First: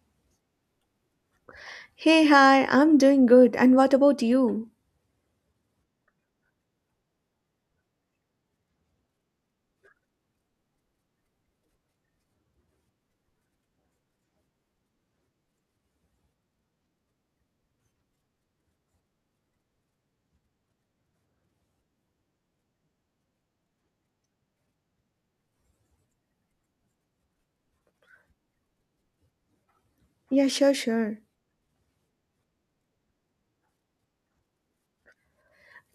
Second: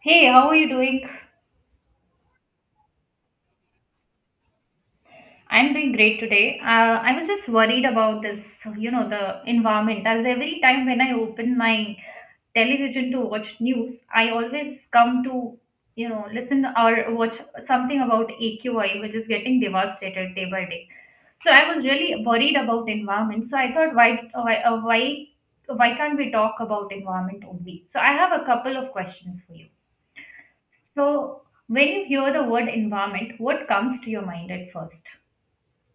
Hey, how are you doing? Hey, hi, I'm doing good. And what about you? I'm doing great today. I was just worried about this, you know, the environment. As every time when I open my television to watch news, I always come to, you know, listen or watch something about AQI, which is getting devastated day by day. So I was really worried about environment. So I thought, why can't we talk about environment only? So I have a couple of questions for you. Yeah, sure, sure. So when you hear the word environment, what comes to your mind at first?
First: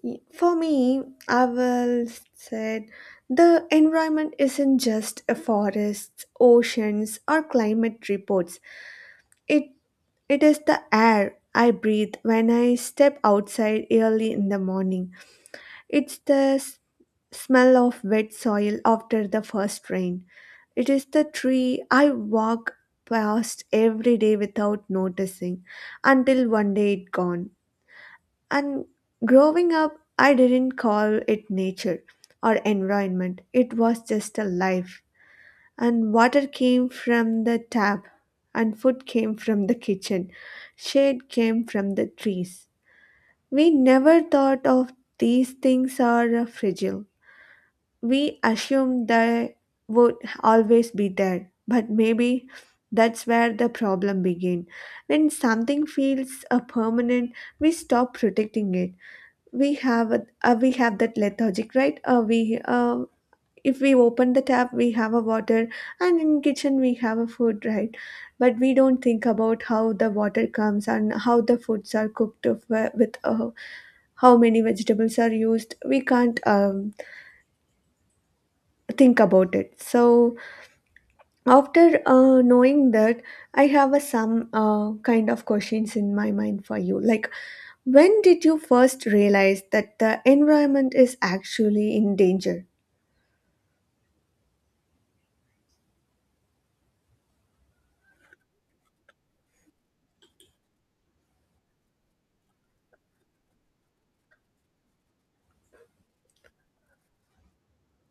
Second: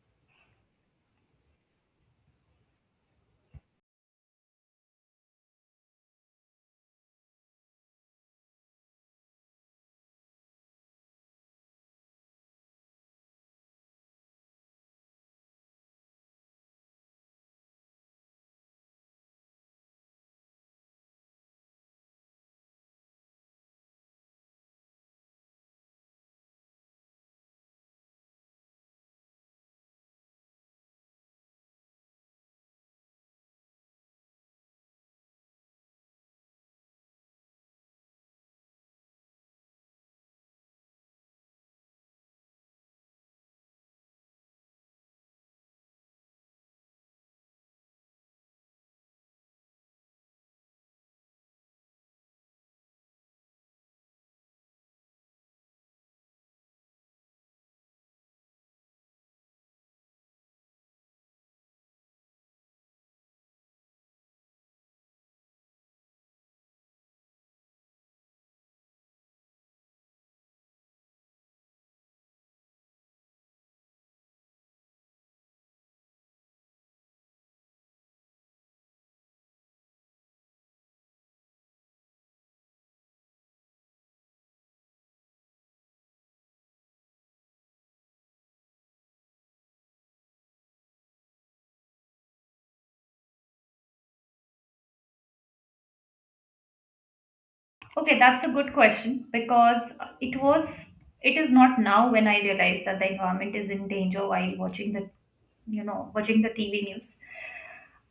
For me, I will said the environment isn't just a forest, oceans, or climate reports. It it is the air I breathe when I step outside early in the morning. It's the smell of wet soil after the first rain. It is the tree I walk past every day without noticing until one day it gone. And growing up, I didn't call it nature or environment, it was just a life. And water came from the tap, and food came from the kitchen, shade came from the trees. We never thought of these things are fragile. We assume they would always be there, but maybe that's where the problem begins when something feels a permanent, we stop protecting it. We have a, we have that lethargic, right? We If we open the tap we have a water, and in kitchen we have a food, right? But we don't think about how the water comes and how the foods are cooked with how many vegetables are used. We can't think about it. So after knowing that, I have a some kind of questions in my mind for you. Like, when did you first realize that the environment is actually in danger? Okay, that's a good question because it was it is not now when I realized that the environment is in danger while watching the, you know, watching the TV news.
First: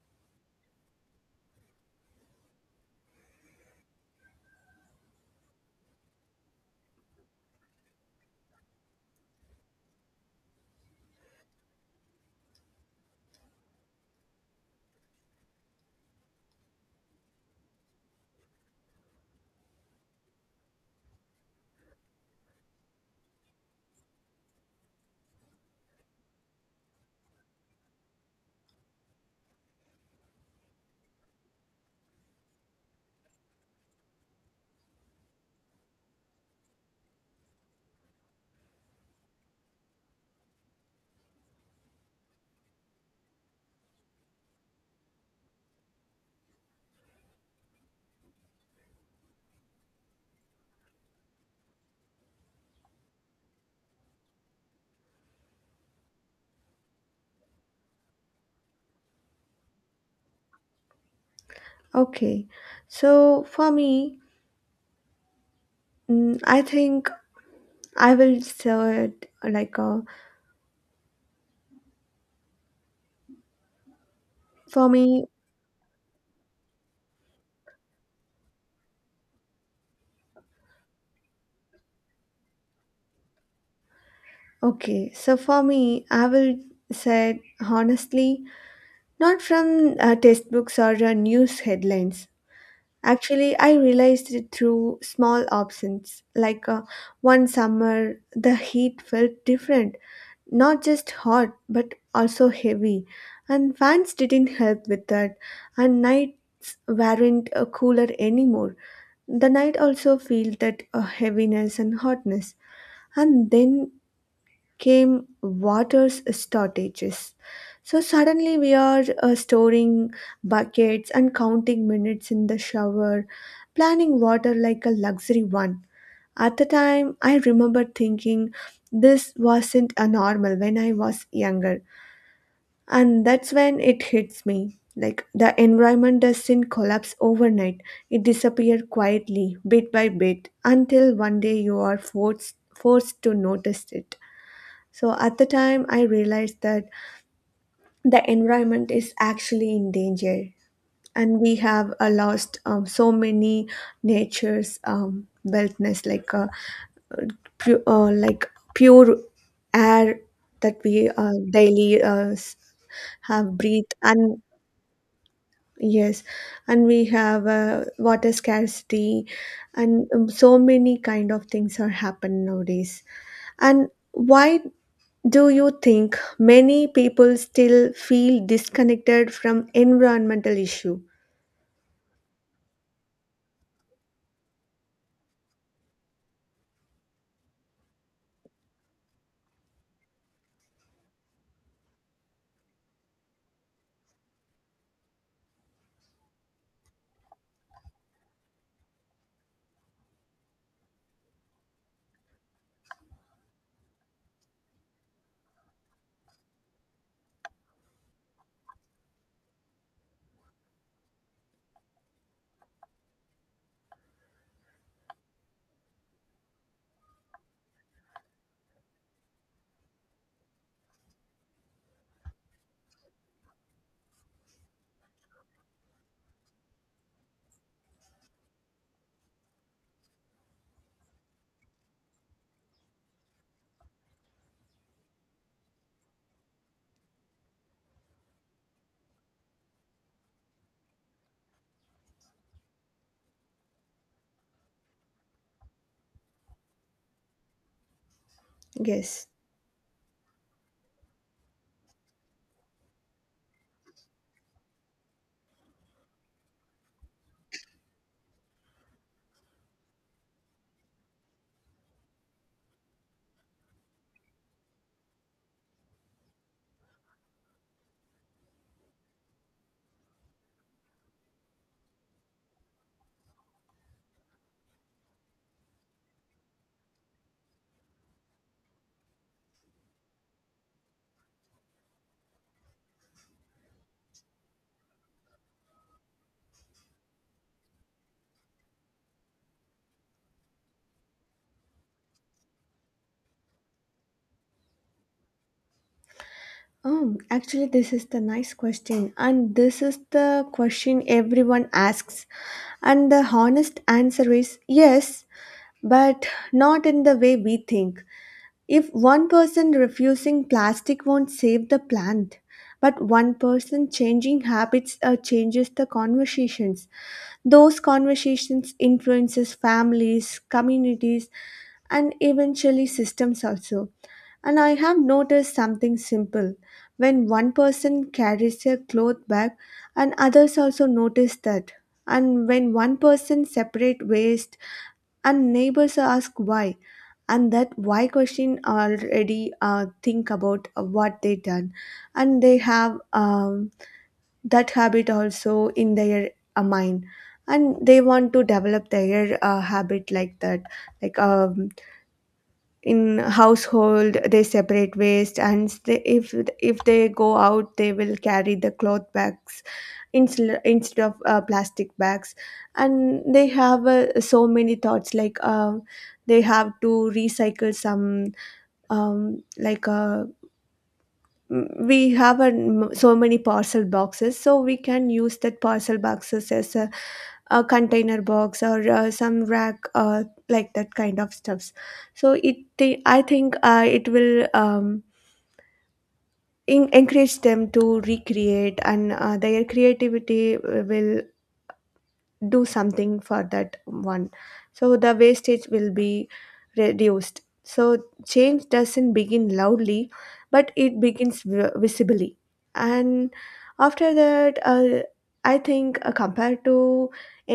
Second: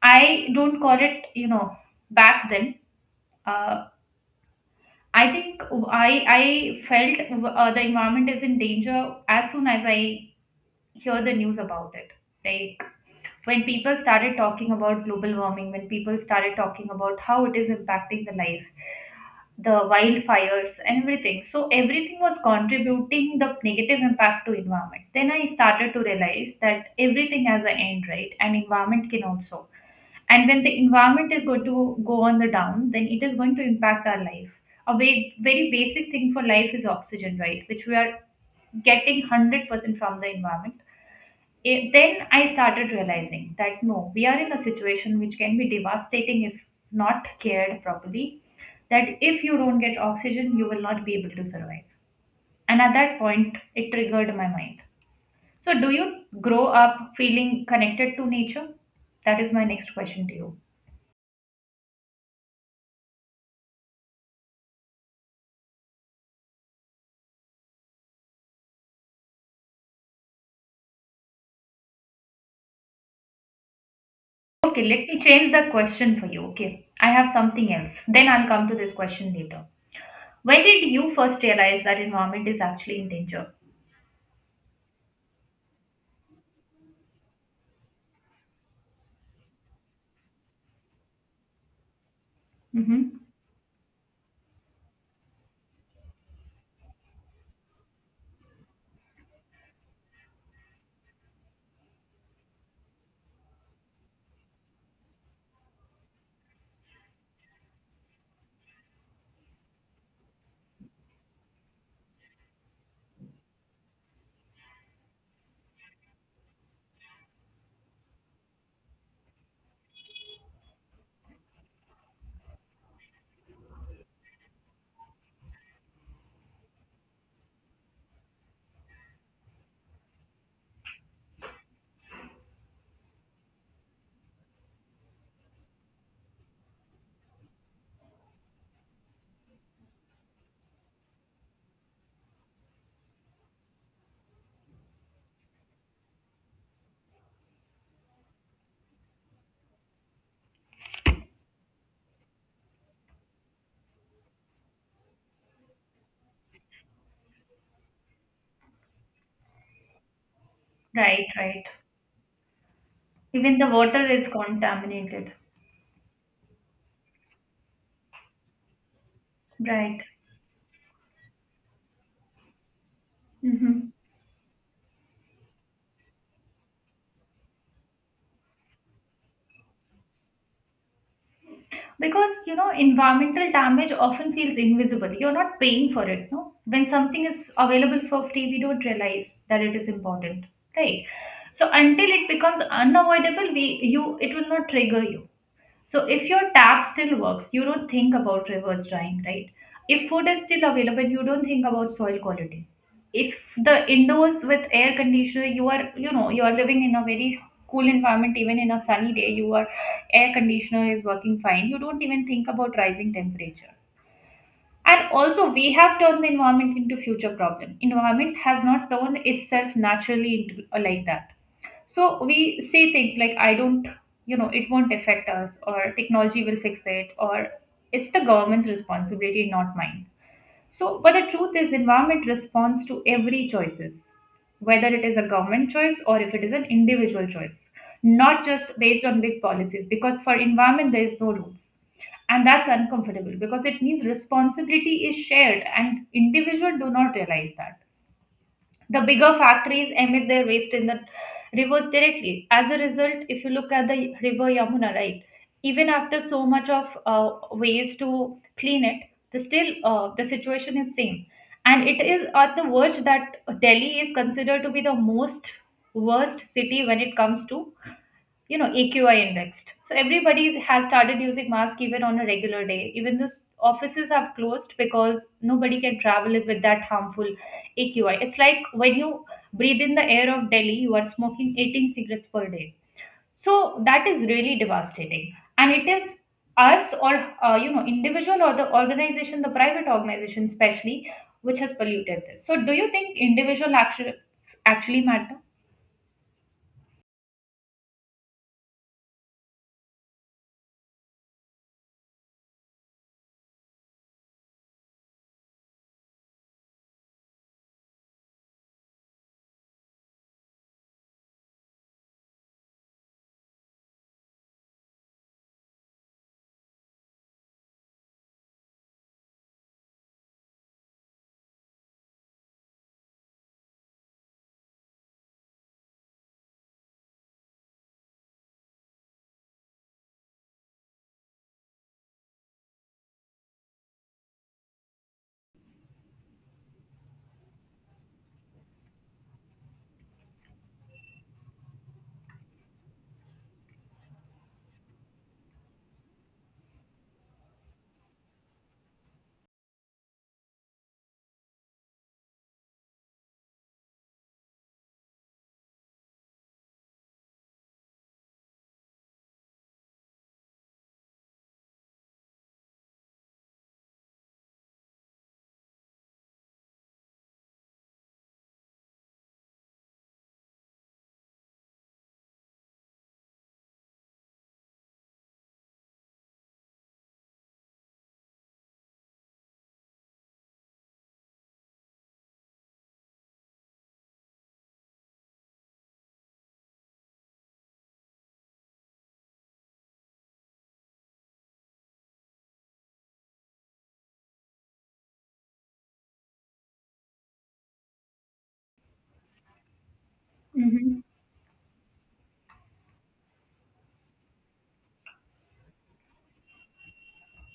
I don't call it, you know, back then. Uh, I think I felt, the environment is in danger as soon as I hear the news about it. Like when people started talking about global warming, when people started talking about how it is impacting the life, the wildfires and everything, so everything was contributing the negative impact to environment. Then I started to realize that everything has an end, right? And environment can also. And when the environment is going to go on the down, then it is going to impact our life. A very, very basic thing for life is oxygen, right, which we are getting 100% from the environment. It, then I started realizing that no, we are in a situation which can be devastating if not cared properly. That if you don't get oxygen, you will not be able to survive. And at that point, it triggered my mind. So, do you grow up feeling connected to nature? That is my next question to you. Okay, so for me, I think I will say it like Okay, for let me me. change the question for you. Okay, I have something else. Then I'll come to this question later. When did you first realize that environment is actually in danger? Okay, so for me, I will say it honestly, not from textbooks or news headlines. Mm-hmm. Actually, I realized it through small absence. Like one summer, the heat felt different, not just hot, but also heavy. And fans didn't help with that. And nights weren't cooler anymore. The night also felt that heaviness and hotness. And then came water's shortages. So suddenly we are storing buckets and counting minutes in the shower, planning water like a luxury one. At the time, I remember thinking this wasn't a normal when I was younger. And that's when it hits me. Like the environment doesn't collapse overnight, it disappears quietly, bit by bit, until one day you are forced to notice it. So at the time, I realized that the environment is actually in danger, and we have lost so many nature's wellness, like like pure air that we Right, right. daily have Even the breathe, water is and contaminated. yes, and we have water scarcity, Right. and so many kind of things are happening nowadays. And Hmm. why do you think many people still feel disconnected from environmental issue? Because, you know, environmental damage often feels invisible. You're not paying for it, no? When something is available for free, we don't realize that it is important. Right. So until it becomes unavoidable, we, you, it will not trigger you. So if your tap still works, you don't think about reverse drying, right? If food is still available, you don't think about soil quality. If the indoors with air conditioner, you are, you know, you are living in a very cool environment, even in a sunny day, your air conditioner is working fine. You don't even think about rising temperature. And also, we have turned the environment into future problem. Environment has not turned itself naturally into like that. So we say things like, I don't, you know, it won't affect us, or technology will fix it, or it's the government's responsibility, not mine. So, but the truth is, environment responds to every choices, whether it is a government choice or if it is an individual choice, not just based on big policies. Because for environment, there is no rules, and that's uncomfortable because it means responsibility is shared, and individual do not realize that the Yes. bigger factories emit their waste in the rivers directly. As a result, if you look at the river Yamuna, right, even after so much of ways to clean it, the still, the situation is same, and it is at the verge that Delhi is considered to be the most worst city when it comes to, you know, AQI indexed. So everybody has started using mask even on a regular day, even the offices have closed because nobody can travel with that harmful AQI. It's like when you breathe in the air of Delhi, you are smoking 18 cigarettes per day. So that is really devastating. And it is us or, you know, individual or the organization, the private organization especially, which has polluted this. So do you think individual actions actually matter? Actually, this is the nice question, and this is the question everyone asks. And the honest answer is yes, but not in the way we think. If one person refusing plastic won't save the planet, but one person changing habits changes the conversations. Those conversations influences families, communities, and eventually systems also. And I have noticed something simple. When one person carries a cloth bag and others also notice that. And when one person separate waste and neighbors ask why, and that why question already think about what they done, and they have that habit also in their mind, and they want to develop their habit like that. Like in household they separate waste, and they, if they go out they will carry the cloth bags instead of plastic bags. And they have so many thoughts, like they have to recycle some, um, like uh, we have a, so many parcel boxes, so we can use that parcel boxes as a container box or some rack, like that kind of stuffs. So it I think it will encourage them to recreate, and their creativity will do something for that one, so the wastage will be reduced. So change doesn't begin loudly, but it Hmm. begins visibly. And after that I think compared to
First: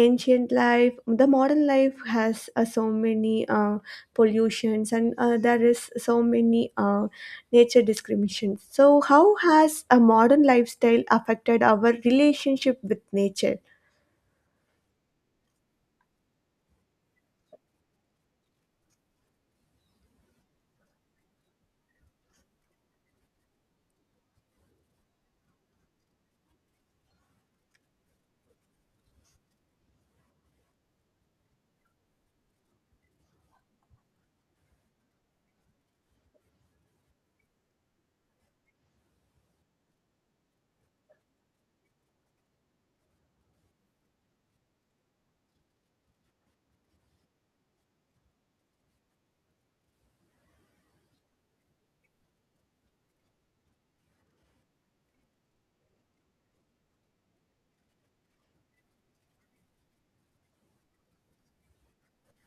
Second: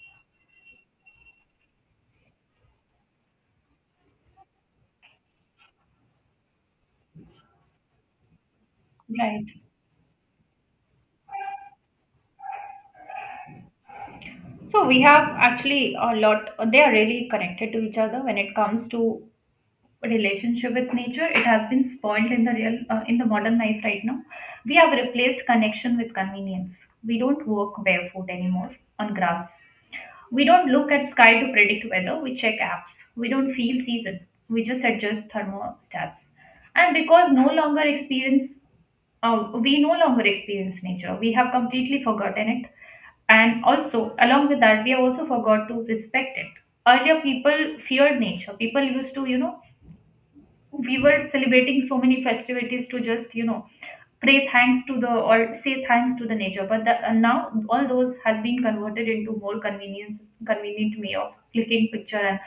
ancient life, the modern life has so many pollutions, and there is so many nature discriminations. So how Right. has a modern lifestyle affected our relationship with nature? So we have actually a lot, they are really connected to each other when it comes to relationship with nature. It has been spoiled in the real, in the modern life right now. We have replaced connection with convenience. We don't walk barefoot anymore on grass. We don't look at sky to predict weather, we check apps. We don't feel season, we just adjust thermostats. And because no longer experience, we no longer experience nature. We have completely forgotten it. And also, along with that, we have also forgot to respect it. Earlier, people feared nature. People used to, you know, we were celebrating so many festivities to just, you know, pray thanks to the, or say thanks to the nature, but the, now all those has been converted into more convenience convenient way of clicking picture and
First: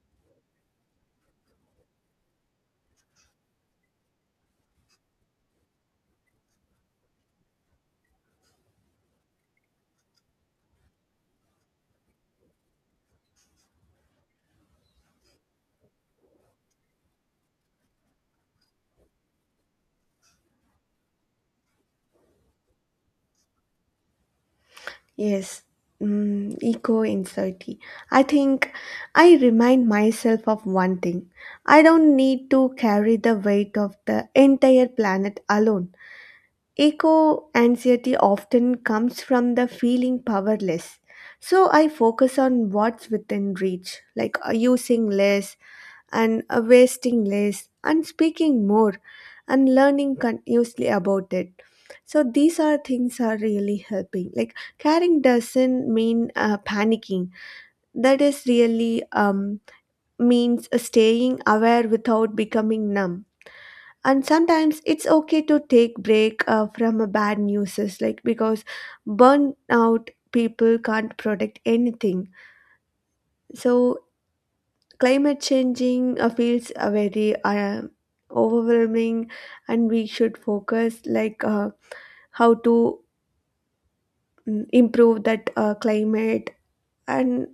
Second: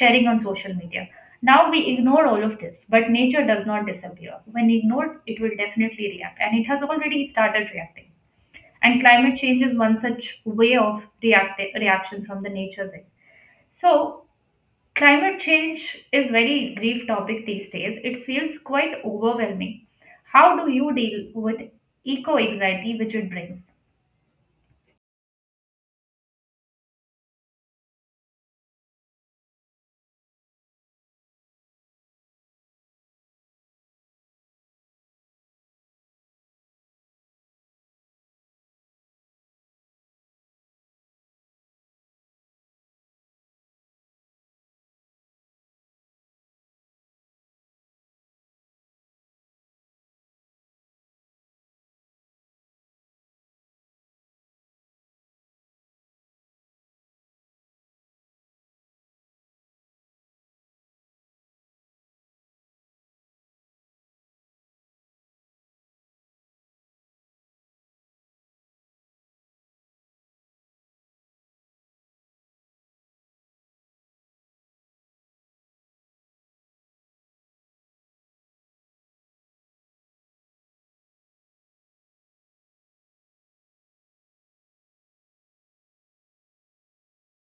sharing on social media. Now we ignore all of this, but nature does not disappear when ignored. It will definitely react, and it has already started reacting. And climate change is one such way of reaction from the nature's end. So climate change is very grief topic these days. It feels quite overwhelming. How do you deal with eco anxiety which it brings? Yes, eco anxiety. I think I remind myself of one thing. I don't need to carry the weight of the entire planet alone. Eco anxiety often comes from the feeling powerless. So I focus on what's within reach, like using less and wasting less and speaking more and learning continuously about it. So these are things are really helping. Like caring doesn't mean panicking. That is really means staying aware without becoming numb. And sometimes it's okay to take break from a bad news, is like, because burnout people can't protect anything. So climate changing feels very overwhelming, and we should focus like. How to improve that climate. And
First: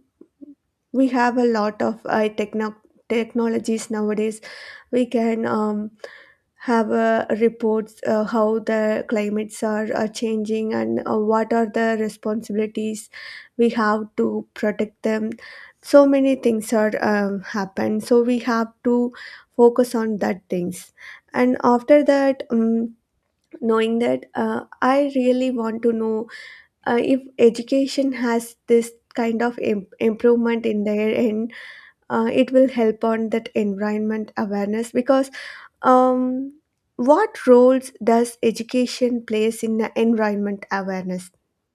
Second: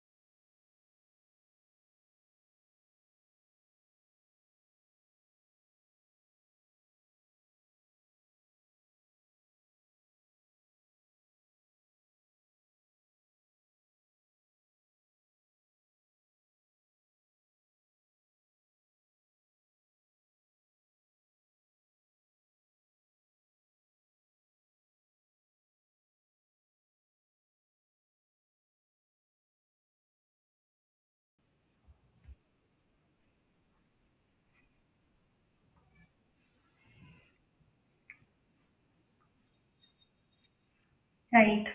we have a lot of technologies nowadays. We can have reports how the climates are changing, and what are the responsibilities we have to protect them. So many things are happen, so we have to focus on that things. And after that knowing that I really want to know if education has this kind of improvement in their end, it will help on that environment awareness because um, what roles does education plays in the environment awareness? Right.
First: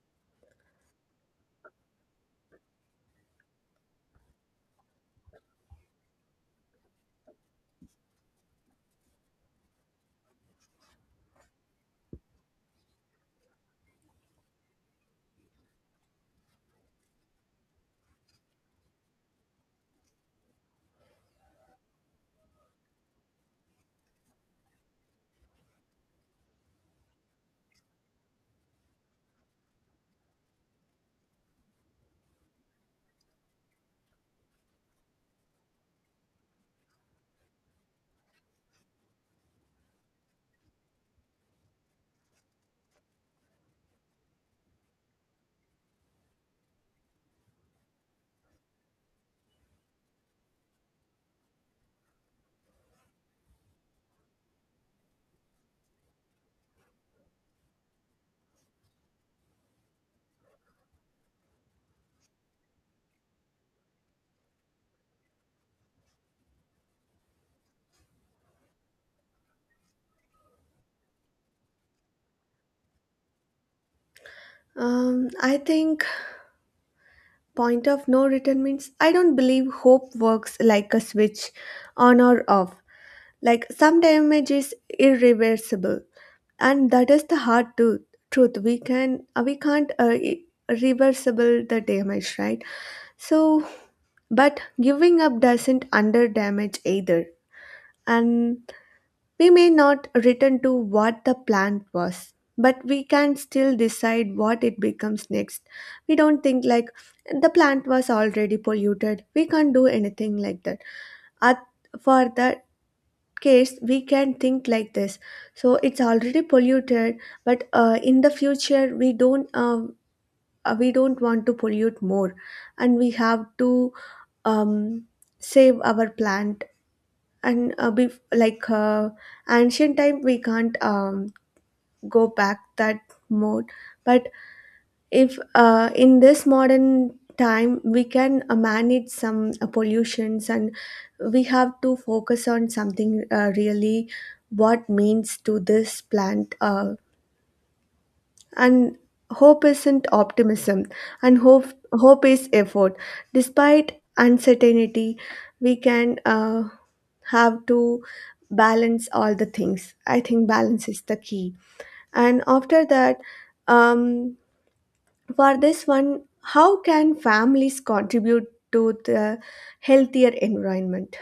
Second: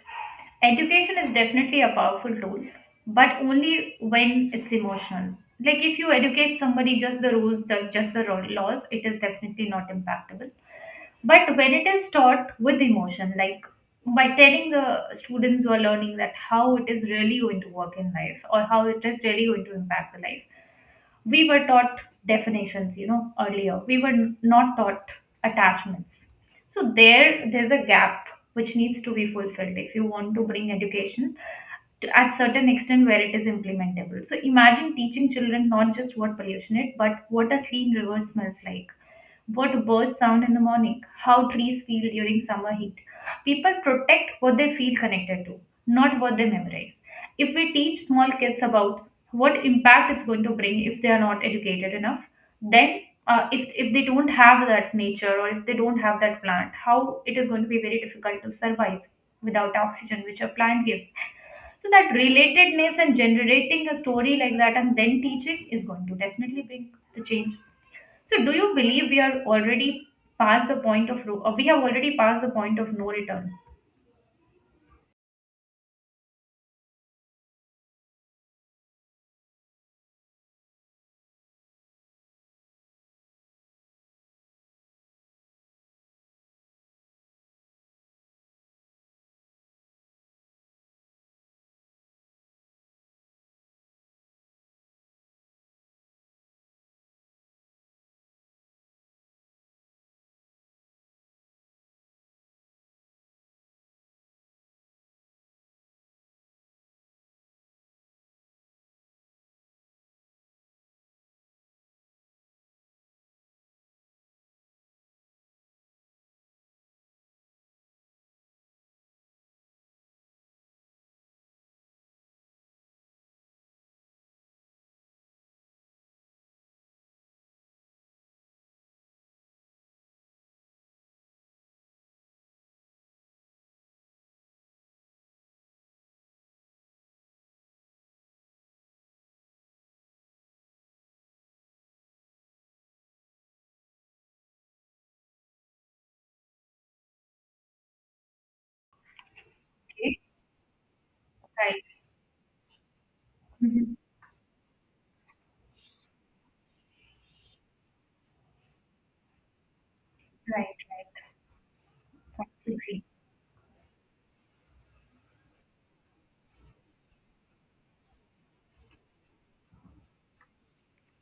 Education is definitely a powerful tool, but only when it's emotional. Like if you educate somebody just the rules, the, just the laws, it is definitely not impactable. But when it is taught with emotion, like by telling the students who are learning that how it is really going to work in life or how it is really going to impact the life, we were taught definitions, you know, earlier we were not taught attachments. So there's a gap which needs to be fulfilled if you want to bring education to, at certain extent where it is implementable. So imagine teaching children not just what pollution is, but what a clean river smells like, what birds sound in the morning, how trees feel during summer heat. People protect what they feel connected to, not what they memorize. If we teach small kids about what impact it's going to bring if they are not educated enough, then, if they don't have that nature or if they don't have that plant, how it is going to be very difficult to survive without oxygen, which a plant gives. So that relatedness and generating a story like that and then teaching is going to definitely bring the change. So do you believe we are already past the point of, or we have already passed the point of no return? I think point of no return means I don't believe hope works like a switch on or off. Like some damage is irreversible, and that is the hard to, truth. We can we can't I- reversible the damage, right? So but giving up doesn't under damage either. And we may not return to what the plan was, but we can still decide what it becomes next. We don't think like the plant was already polluted, we can't do anything like that. At, for the case, we can think like this. So it's already polluted, but in the future we don't want to pollute more, and we have to um, save our plant. And like ancient time we can't go back that mode. But if in this modern time we can manage some pollutions, and we have to focus on something really what means to this plant and hope isn't optimism, and hope Right. hope is effort Mhm. despite uncertainty. We can have to balance all the things. I think Right, balance is right. the key. And after Absolutely. that, um for this one, how can families contribute to the healthier environment?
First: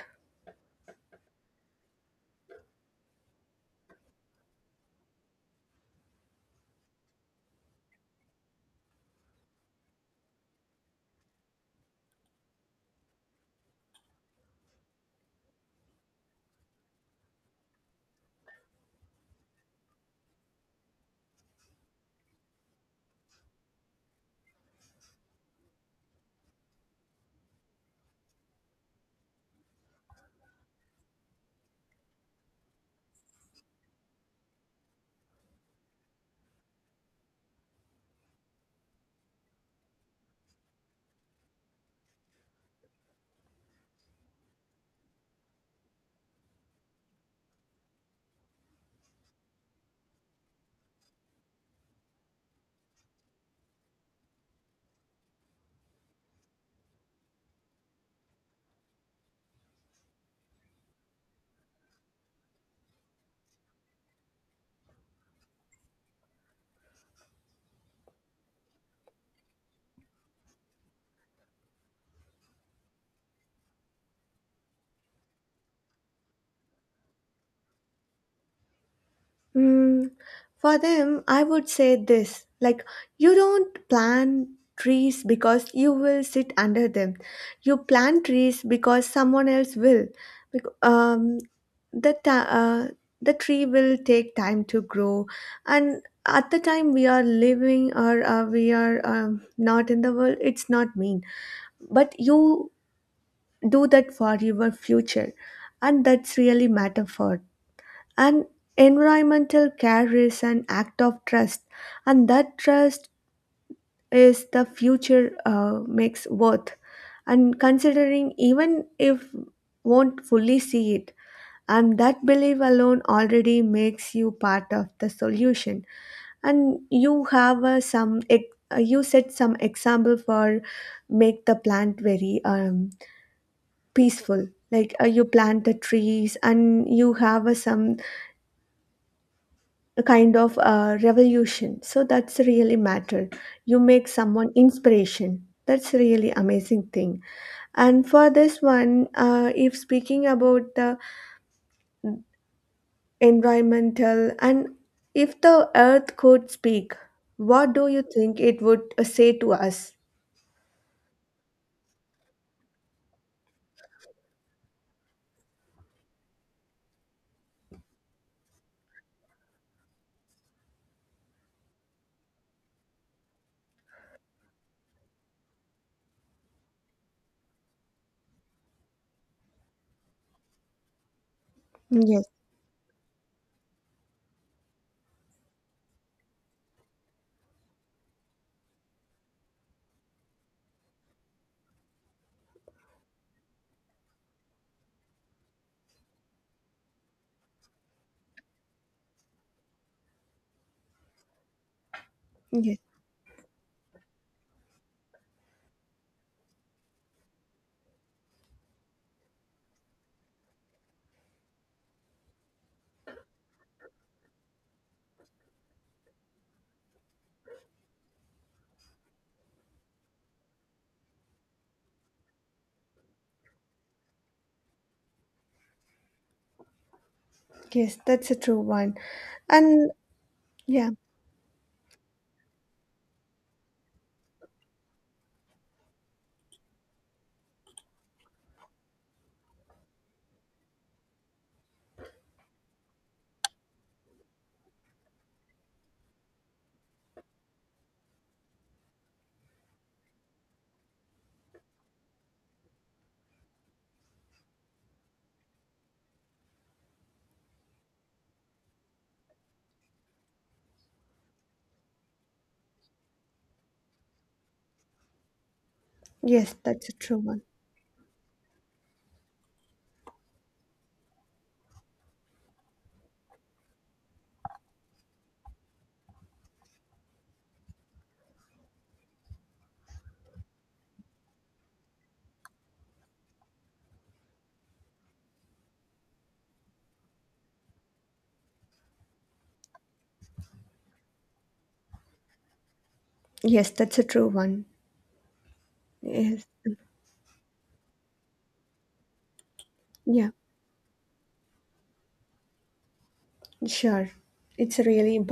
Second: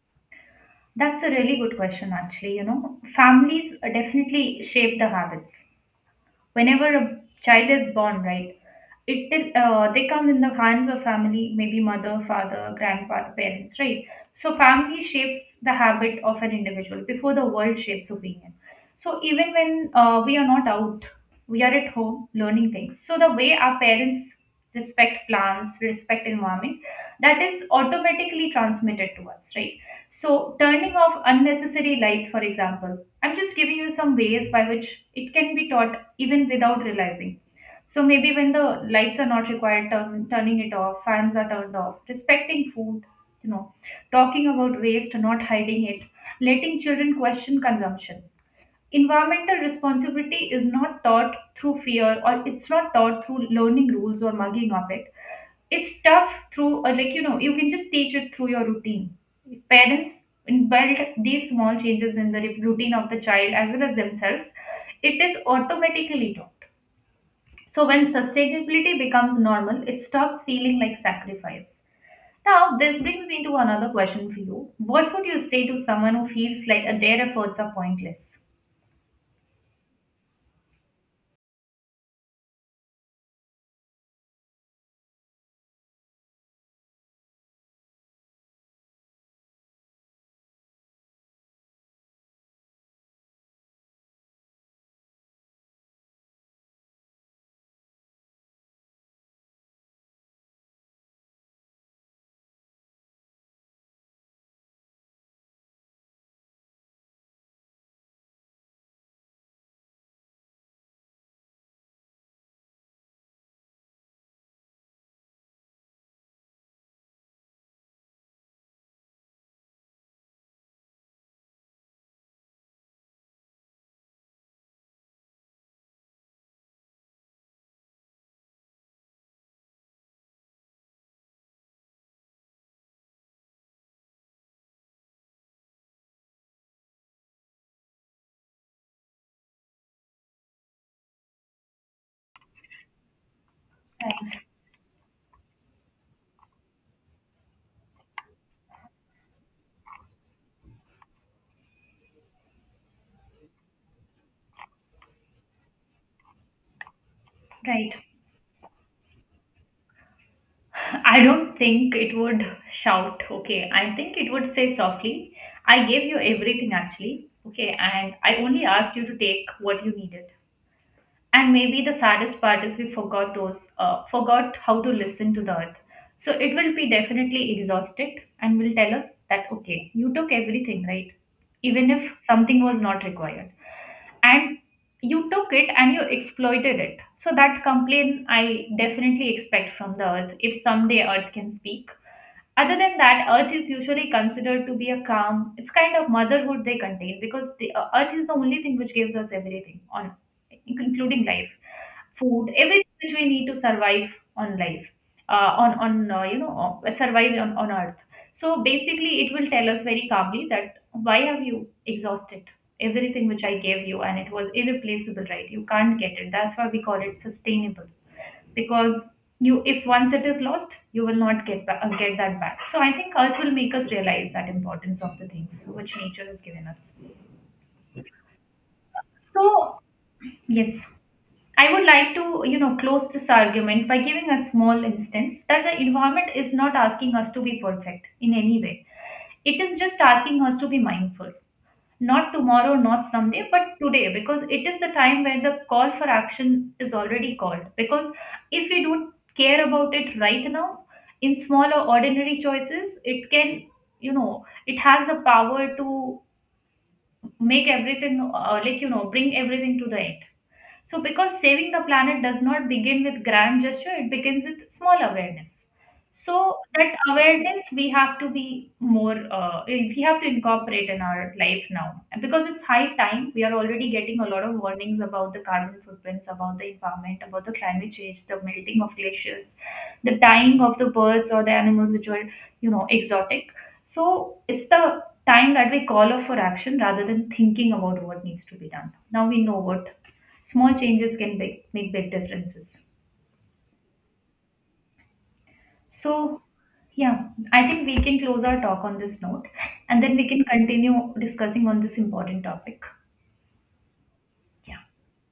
That's a really good question, actually. You know, families definitely shape the habits. Whenever a child is born, right, it they come in the hands of family, maybe mother, father, grandpa, parents, right? So family shapes the habit of an individual before the world shapes opinion. So even when we are not out, we are at home learning things. So the way our parents respect plants, respect environment, that is automatically transmitted to us, right? So turning off unnecessary lights, for example. I'm just giving you some ways by which it can be taught even without realizing. So maybe when the lights are not required, turning it off, fans are turned off, respecting food, you know, talking about waste, not hiding it, letting children question consumption. Environmental responsibility is not taught through fear, or it's not taught through learning rules or mugging of it. It's tough through, or like, you know, you can just teach it through your routine. If parents embed these small changes in the routine of the child as well as themselves, it is automatically taught. So when sustainability becomes normal, it stops feeling like sacrifice. Now, this brings me to another question for you. What would you say to someone who feels like their efforts are pointless? Mm, for them, I would say this like, you don't plant trees because you will sit under them. You plant trees because someone else will. Bec- Um, the, ta- uh, the tree will take time to grow, and at the time we are living or we are not in the world, it's not mean. But you do that for your future, and that's really matter for. And environmental care is an act of trust, and that trust is the future makes worth, and considering even if won't fully see it. And that belief alone already makes you part of the solution, and you have you set some example for make the plant very peaceful. Like you plant the trees and you have a, some kind of revolution, so that's really matter. You make someone inspiration, that's really amazing thing. And for this one if speaking about the environmental and if the earth could speak, what do Right. you think it would say to us? I don't think it would shout, okay. I think it would say softly, I gave you everything actually, okay, and I only asked you to take what you needed. And maybe the saddest part is we forgot those, forgot how to listen to the earth. So it will be definitely exhausted and will tell us that okay, you took everything, right, even if Yes. something was not required. And you took it and you exploited it. So that complaint I definitely expect from the earth if someday earth can speak. Other than that, Earth is usually considered to be a calm. It's kind of motherhood they contain, because the, Earth is the only thing which gives us everything on, including life, food, Yes. everything which we need to survive on life, on you know, survive on Earth. So basically, it will tell us very calmly that why have you exhausted everything which I gave you, and it was irreplaceable, right? You can't get it. That's why we call it sustainable, because you, if once it is lost, you will not get get that back. So I think earth will make us realize that importance of the things which nature has given us. Yes, that's a true one. So And yes, yeah. I would like to, you know, close this argument by giving a small instance that the environment is not asking us to be perfect in any way, it is just asking us to be mindful. Not tomorrow, not someday, but today, because it is the time where the call for action is already called. Because if we don't care about it right now, in smaller, ordinary choices, it can, you know, it has the power to make everything, like, you know, bring everything to the end. So because saving the planet does not begin with grand gesture, it begins with small awareness. Yes, So that's that a true one. awareness we have to be more, we have to incorporate in our life now. And because it's high time, we are already getting a lot of warnings about the carbon footprints, about the environment, about the climate change, the melting of glaciers, the dying of the birds or the animals which were, you know, exotic. So it's the time that we call off for action rather than thinking about what needs to be done. Now we know what small changes can make big differences. Yes, that's a true one. So Yes. yeah, I think we can close our talk on this note, and then we Yeah, can continue discussing on this important topic. sure. It's Yeah. really important.